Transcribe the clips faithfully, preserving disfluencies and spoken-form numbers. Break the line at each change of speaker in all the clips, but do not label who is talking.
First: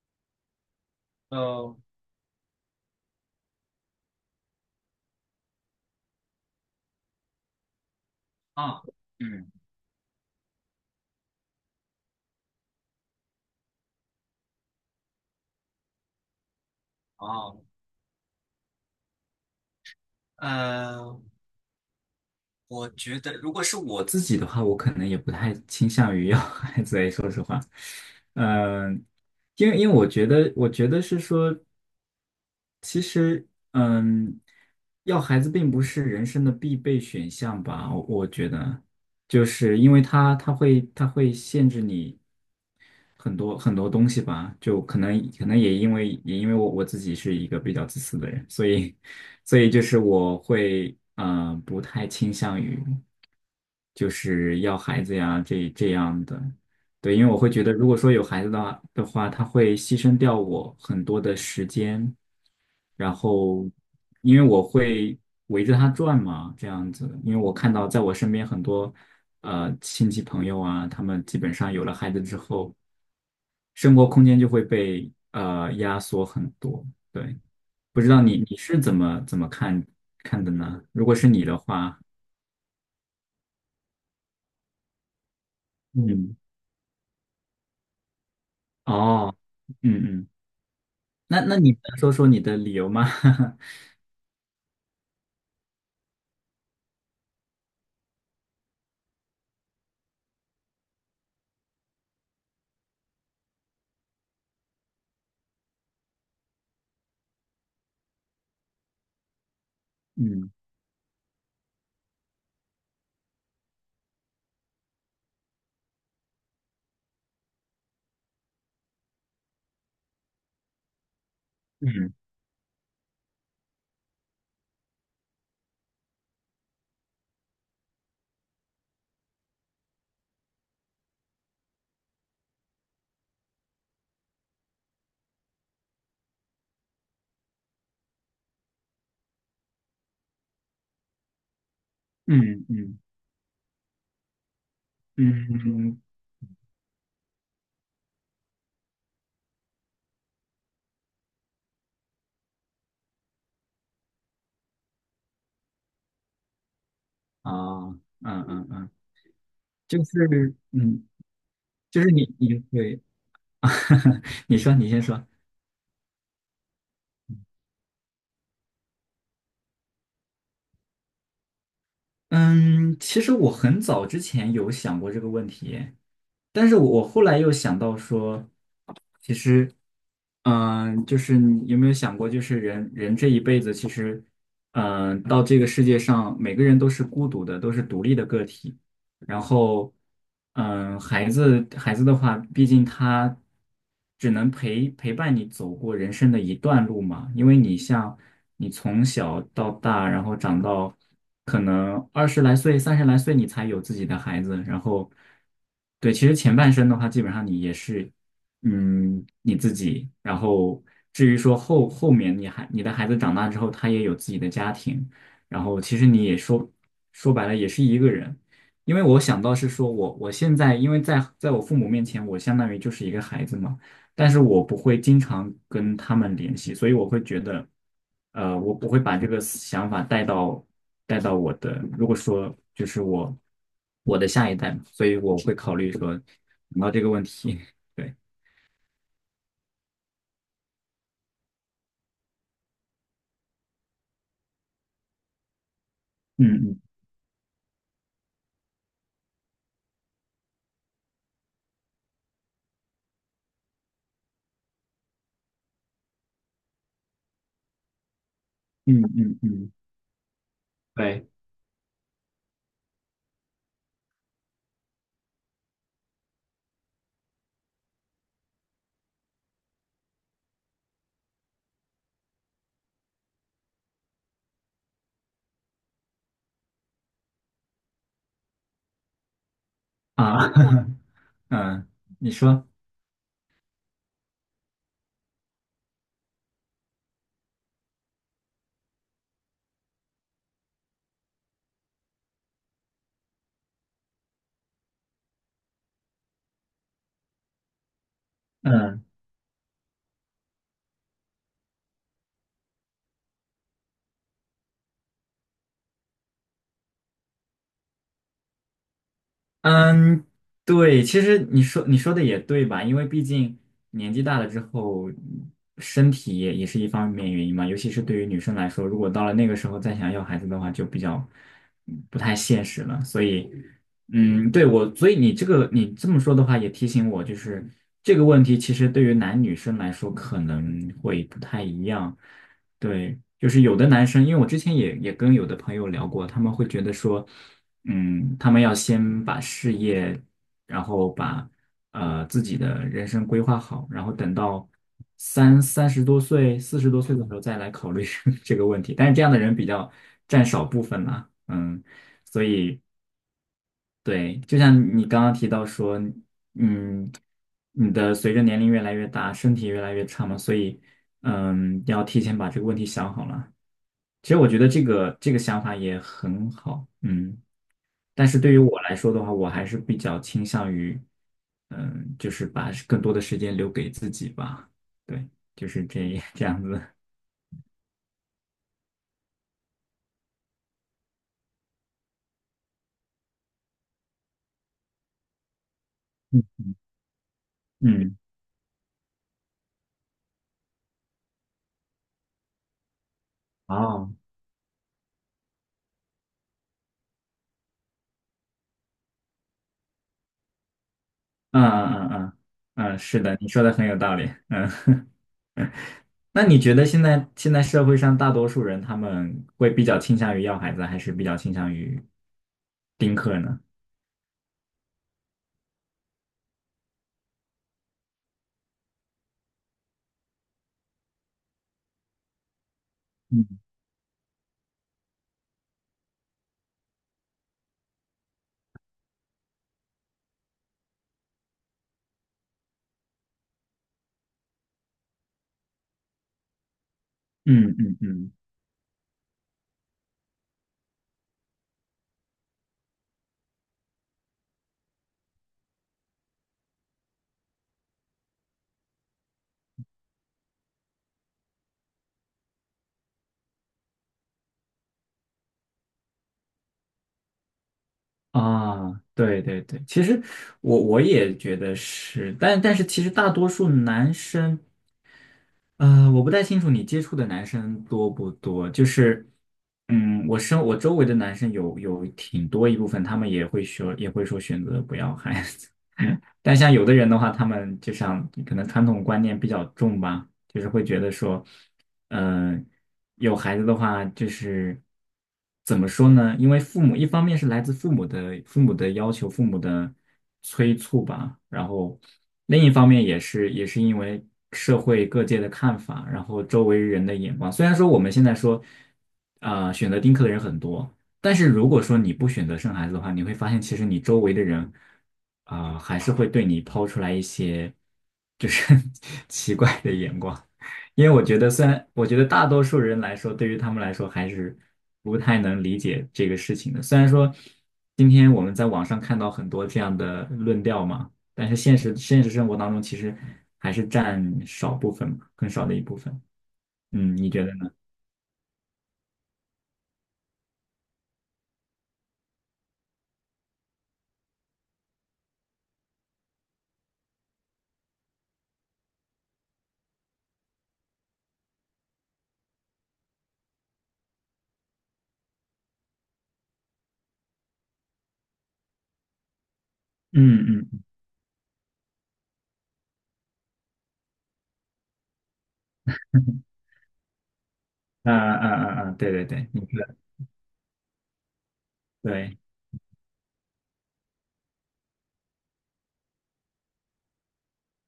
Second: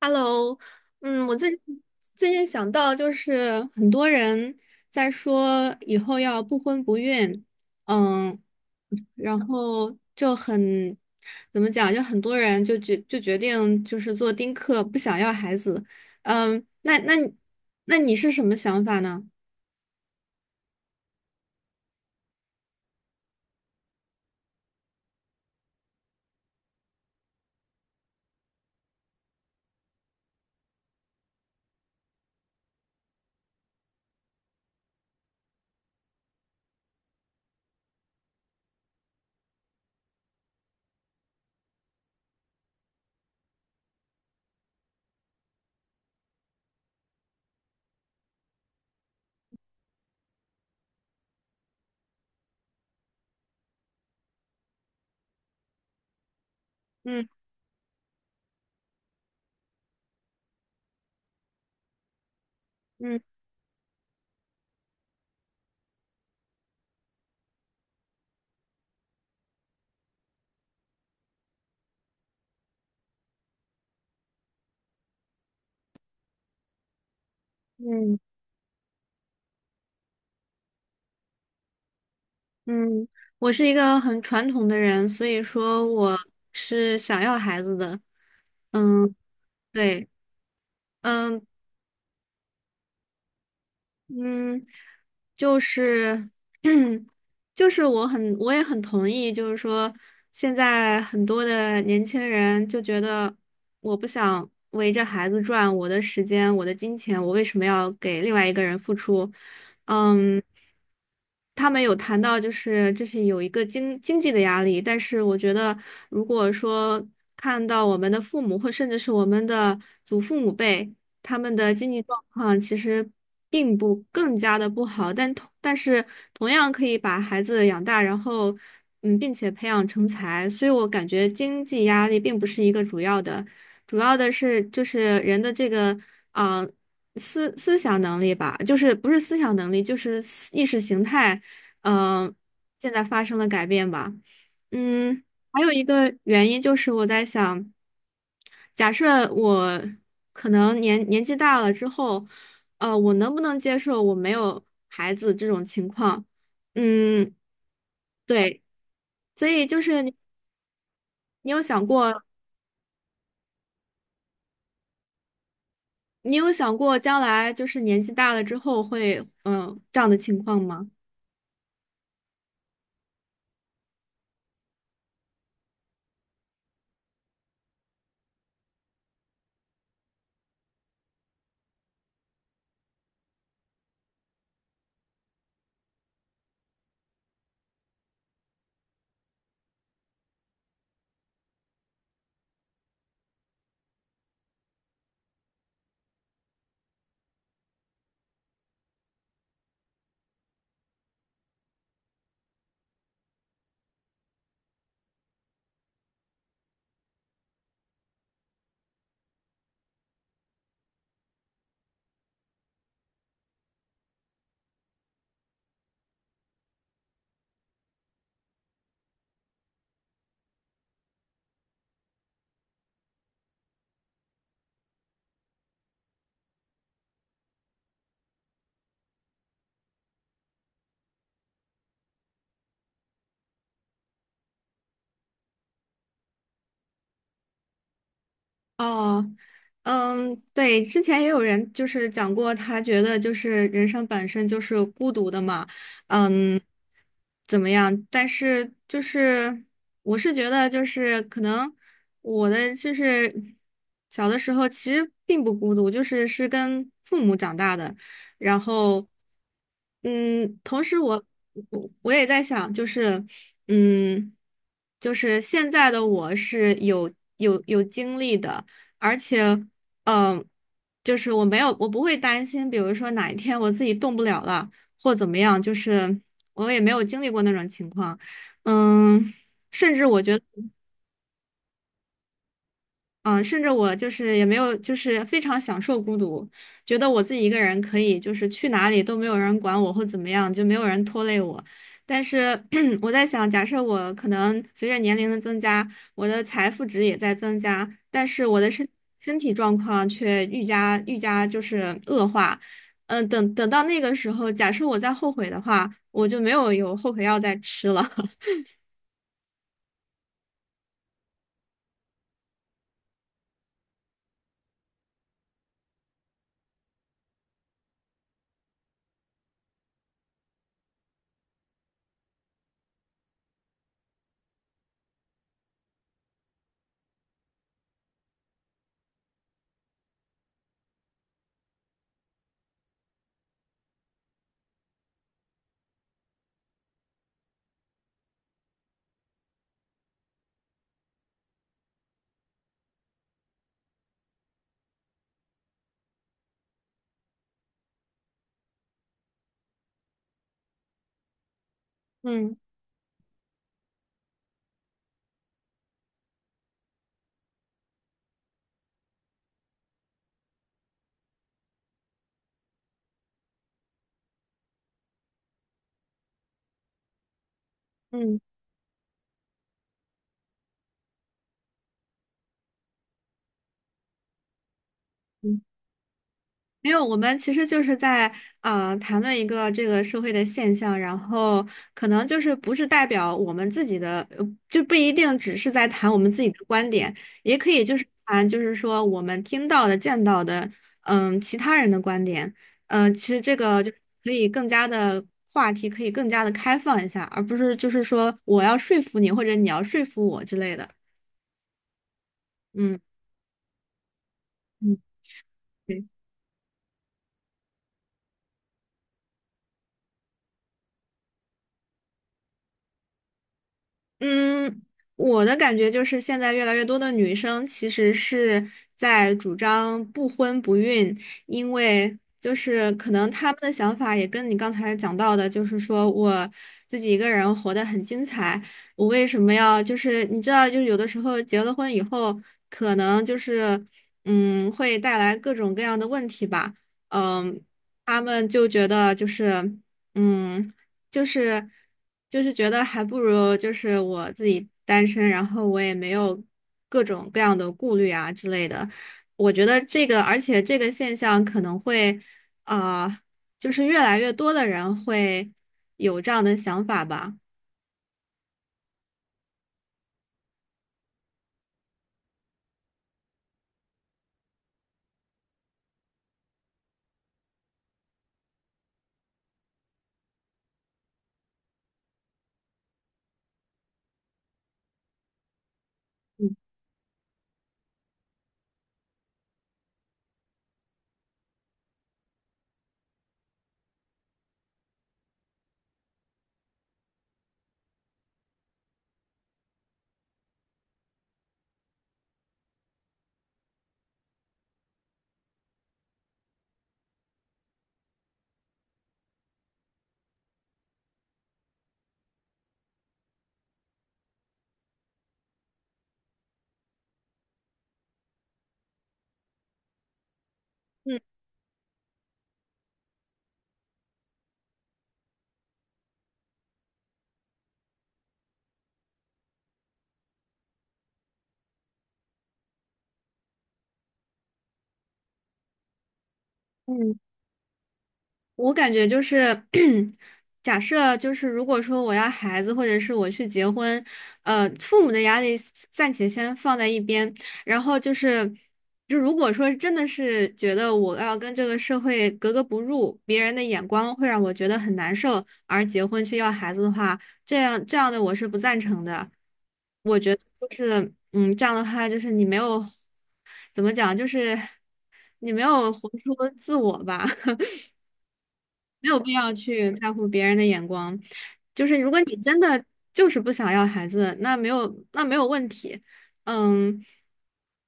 Hello，嗯，我最
呃，
最近想到就是很多人在说以后要不婚不孕，嗯，
啊，
然
嗯，
后就很怎么讲，就很多人就决就决定就是做丁克，不想要孩子，嗯，那那你
哦，
那你是什么想法呢？
呃，我觉得如果是我自己的话，我可能也不太倾向于要 孩子诶，说实话，嗯、因为因为我觉得，我觉得是说，其实，嗯，要孩子并不是人生的必备选项吧，我我觉得。就是因为他他会他会限制你。很多很多东西吧，就可能可能也因为也因为我我自己是一个比较自私的人，所以所以就是我会嗯、呃不太倾向于就是要孩子呀这这样的。对，因
嗯
为我会觉得如果说有孩子的话的话，他会牺牲掉我很多的时间，然
嗯
后因为我会围着他转嘛，这样子。因为我看到在我身边很多呃亲戚朋友啊，他们基本上有了孩子之后，生活空间就会被呃压缩很多。对。不知
嗯
道你你是怎么怎么看看的呢？如果是你的话，
嗯，我是一个很传统的人，所以说我
嗯，
是想要孩子的，嗯，
哦，
对。
嗯嗯。
嗯，
那那你能说说你的理由吗？
嗯，就是 就是我很我也很同意，就是说现在很多的年轻人就觉得我不想围着孩子转，我的时间，我的金钱，我为什么要给另外一个人付出？嗯，
嗯
他们有谈到就是这是有一个经经济的压力，但是我觉得如果说看到我们的父母或甚至是我们的祖父母辈。他们的经济
嗯
状况其实并不更加的不好，但同但是同样可以把孩子养大，然后嗯，并且培养成才，所以我感觉经济压力并不是一个主要的，主要的是就是人的这个啊、思思想能力吧，就是不是思想能力，就是思意识形态，嗯、
嗯
现
嗯
在发生了改变吧，嗯。还有一
嗯，
个原因就是我在想，假设我可能年年纪大了之后，呃，我能不能接受我没有孩子这种情况？嗯，
啊，嗯
对，
嗯嗯，
所以就是
就
你，
是嗯，
你有想
就是
过，
你你会，你说你先说。
你有想过将来就是年纪大了之后会，嗯、这样的情况吗？
嗯，其实我很早之前有想过这个问题，但是我我后来又想到说，其实，嗯、就是你有没有想过，就是人人这一辈子，其实，嗯、到这个世界上，每个人都是孤独的，都是独立的个体。然后，嗯，孩子孩子的话，毕竟他只能陪陪伴你走过人生的一段路嘛。因为你像你从小到大，然后长到可能二十来岁、三十来岁，你才有自己的孩子。然后，对，其实前半生的话，基本上你也是，嗯，你自己。然后至于说后后面你还你的孩子长大之后，他也有自己的家庭。然后其实你也说说白了也是一个人。因为我想到是说我我现在因为在在我父母面前，我相当于就是一个孩子嘛。但是我不会经常跟他们联系，所以我会觉得，呃，我不会把这个思想法带到带到我的，如果说就是我我的下一代嘛，所以我会考虑说想到这个问题。对，
哦，嗯，对，之前也有人就是讲过，他觉得就是人生本身就是孤独的嘛，
嗯
嗯，
嗯
怎么样？但是就是我是觉得就是可能我的就是小的时候其实并不孤独，就是是跟父母长大的，然
嗯
后
嗯嗯，
嗯，同时我
对
我我也在想，就是嗯，就是现在的我是有有有经历的。而且，嗯、就是我没有，我不会担心，比如说哪一天我自己动不了了，或怎么样，就是我也没有经历过那种情况，嗯，甚至我觉得。
啊，嗯，你说，
嗯，呃甚至我就是也没有，就是非常享受孤独，觉得我自己一个人可以，就是去哪里都没有人管我或怎么样，就没有人拖累我。但是 我在想，假设我可能随着年龄的增加，我的财富值也在增加，但是我的身
嗯。
身体状况却愈加愈加就是恶化。嗯，等等到那个时候，假设我再后悔的话，我就没有有后悔药再吃了。
嗯，对，其实你说你说的也对吧？因为毕竟年纪大了之后，身体也也是一方面原因嘛。尤其是对于女生来说，如果到了那个时候再想要孩子的话，就比较嗯不太现实了。所以，嗯，对我，所以你这个你这么说的话，也提醒我，就是这个问题其实对于男女生来说可能会不太一样。对，就是有的男生，因为我之前也也跟有的朋友聊过，他们会觉得说。嗯，他们要先把事业，然后把呃自己的人生规划好，然后等到三三十多岁、四十多岁的时候再来考虑 这个问题。但是这样的人比较占少部分啦，嗯，所
嗯
以对，就像你刚刚提到说，嗯，你的随着年龄越来越大，身体越来越差嘛，所以嗯，要提前把这个问题想好了。其实我觉得这个这个想法也很好，嗯。但是
嗯。
对于我来说的话，我还是比较倾向于，嗯，就是把更多的时间留给自己吧。对，就是这 这样子。
没有，我们其实就是在呃谈论一个这个社会的现象，然后可能就是不是代表我们自己的，呃就不一定只是在谈我们自己的观点，也可以就是
嗯，
谈就是说我们听到的、见到的，嗯，其他人的观点，嗯、其实这个就
哦，
可以更加的话题可以更加的开放一下，而不是就是说我要说服你或者你要说服我之类的，
嗯嗯嗯
嗯
嗯，是的，你说的很有道理。嗯，
嗯，对。
那你觉得现在现在社会上大多数人他们会比较倾向于要孩子，还是比较倾向于丁克呢？
嗯，我的感觉就是现在越来越多的女生其实是在主张不婚不孕，因为就是可能她们的想法也跟你刚才讲到的，就是说我自己一个人活得很精彩，我为什么要就是你知道，就是有的时候结了婚以后，可能就是嗯会带来各种各样的问题吧，嗯，
嗯嗯
他
嗯。
们就觉得就是。嗯，就是就是觉得还不如就是我自己单身，然后我也没有各种各样的顾虑啊之类的。我觉得这个，而且这个现象可能会啊、呃就是越来越多的人会有这样的想法吧。
啊，对对对，其实我我也觉得是，但但是其实大多数男生呃，我不太清楚你接触的男生多不多，就是，嗯，我身我周围的男生有有挺多一部分，他们也会说也会说选择不要孩子。
嗯
但像有的人的话，他们就像可能传统观念比较重吧，就是会觉得说，嗯。有孩子的话，就是怎么说呢？因为父母一方面是来自父母的父母的要求、父母的催促吧，然后另一方面也是也是因为社会各界的看法，然后周围人的眼光。虽然说我们现在说，呃，选择丁克的人很多。但是如果说你不选择生孩子的话，你会发现其实你周围的人啊、还是会对你抛出来一些就是 奇怪的眼光。因为
嗯
我觉得，虽然我觉得大多数人来说，对于他们来说还是不太能理解这个事情的。虽然说今天我们在网上看到很多这样的论调嘛，但是现实现实生活当中其实还是占少部分嘛，更少的一部分。嗯，
嗯。
你觉得呢？
我感觉就是，假设就是如果说我要孩子，或者是我去结婚，呃，父母的压力暂且先放在一边，然后就是，就如果说真的是觉得我要跟这个社会格格不入，别人的眼光会让我觉得很难受，而结婚去要孩子的话，这样这样的我是不赞成的。我觉得
嗯嗯
就
嗯
是，嗯，这样的话就是你没有，怎么讲，就是你没有活出自我吧。
啊啊啊啊！
没
对
有
对
必
对，
要
你说
去
的
在乎别人的眼光。就是如果你
对。
真的就是不想要孩子，那没有那没有问题，嗯。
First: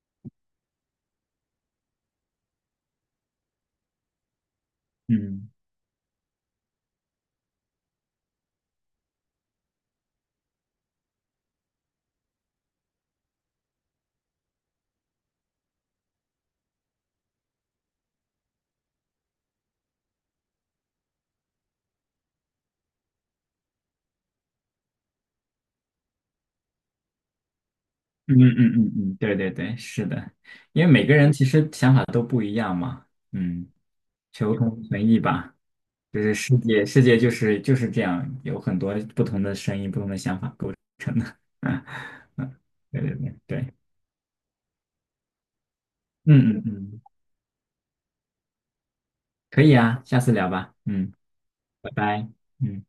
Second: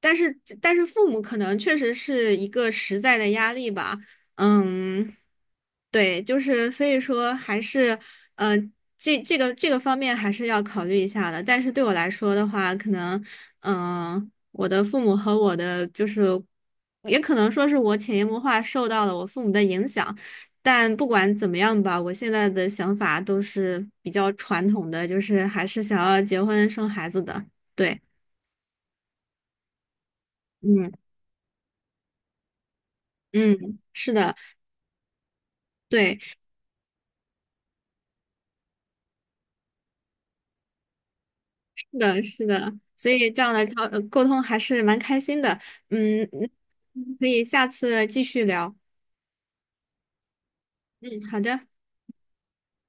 但是但是父母可能确实是一个实在的压力吧，嗯，
嗯
对，就是所以说还是，呃，这这个这个方面还是要考虑一下的。但是对我来说的话，可能，嗯、我的父母和我的就是，也可能说是我潜移默化受到了我父母的影响。但不管怎么样吧，我现在的想法都是比较传统的，就是还是想要结婚生孩子的。对，
嗯嗯嗯嗯，对对对，是的，因为
嗯
每个人其实想法都不一样嘛，嗯，
嗯，是的，
求同存异吧。
对，
就是世界，世界就是就是这样，有很多不同的声音、不同的想法构成的。嗯
是的，是
嗯，
的，
对
所
对
以
对
这样的
对，
交呃沟通还是蛮开心的。嗯嗯
嗯嗯嗯。嗯
可以下次继续聊。
可以啊，下次聊吧。嗯，
嗯，好的。
拜拜。嗯。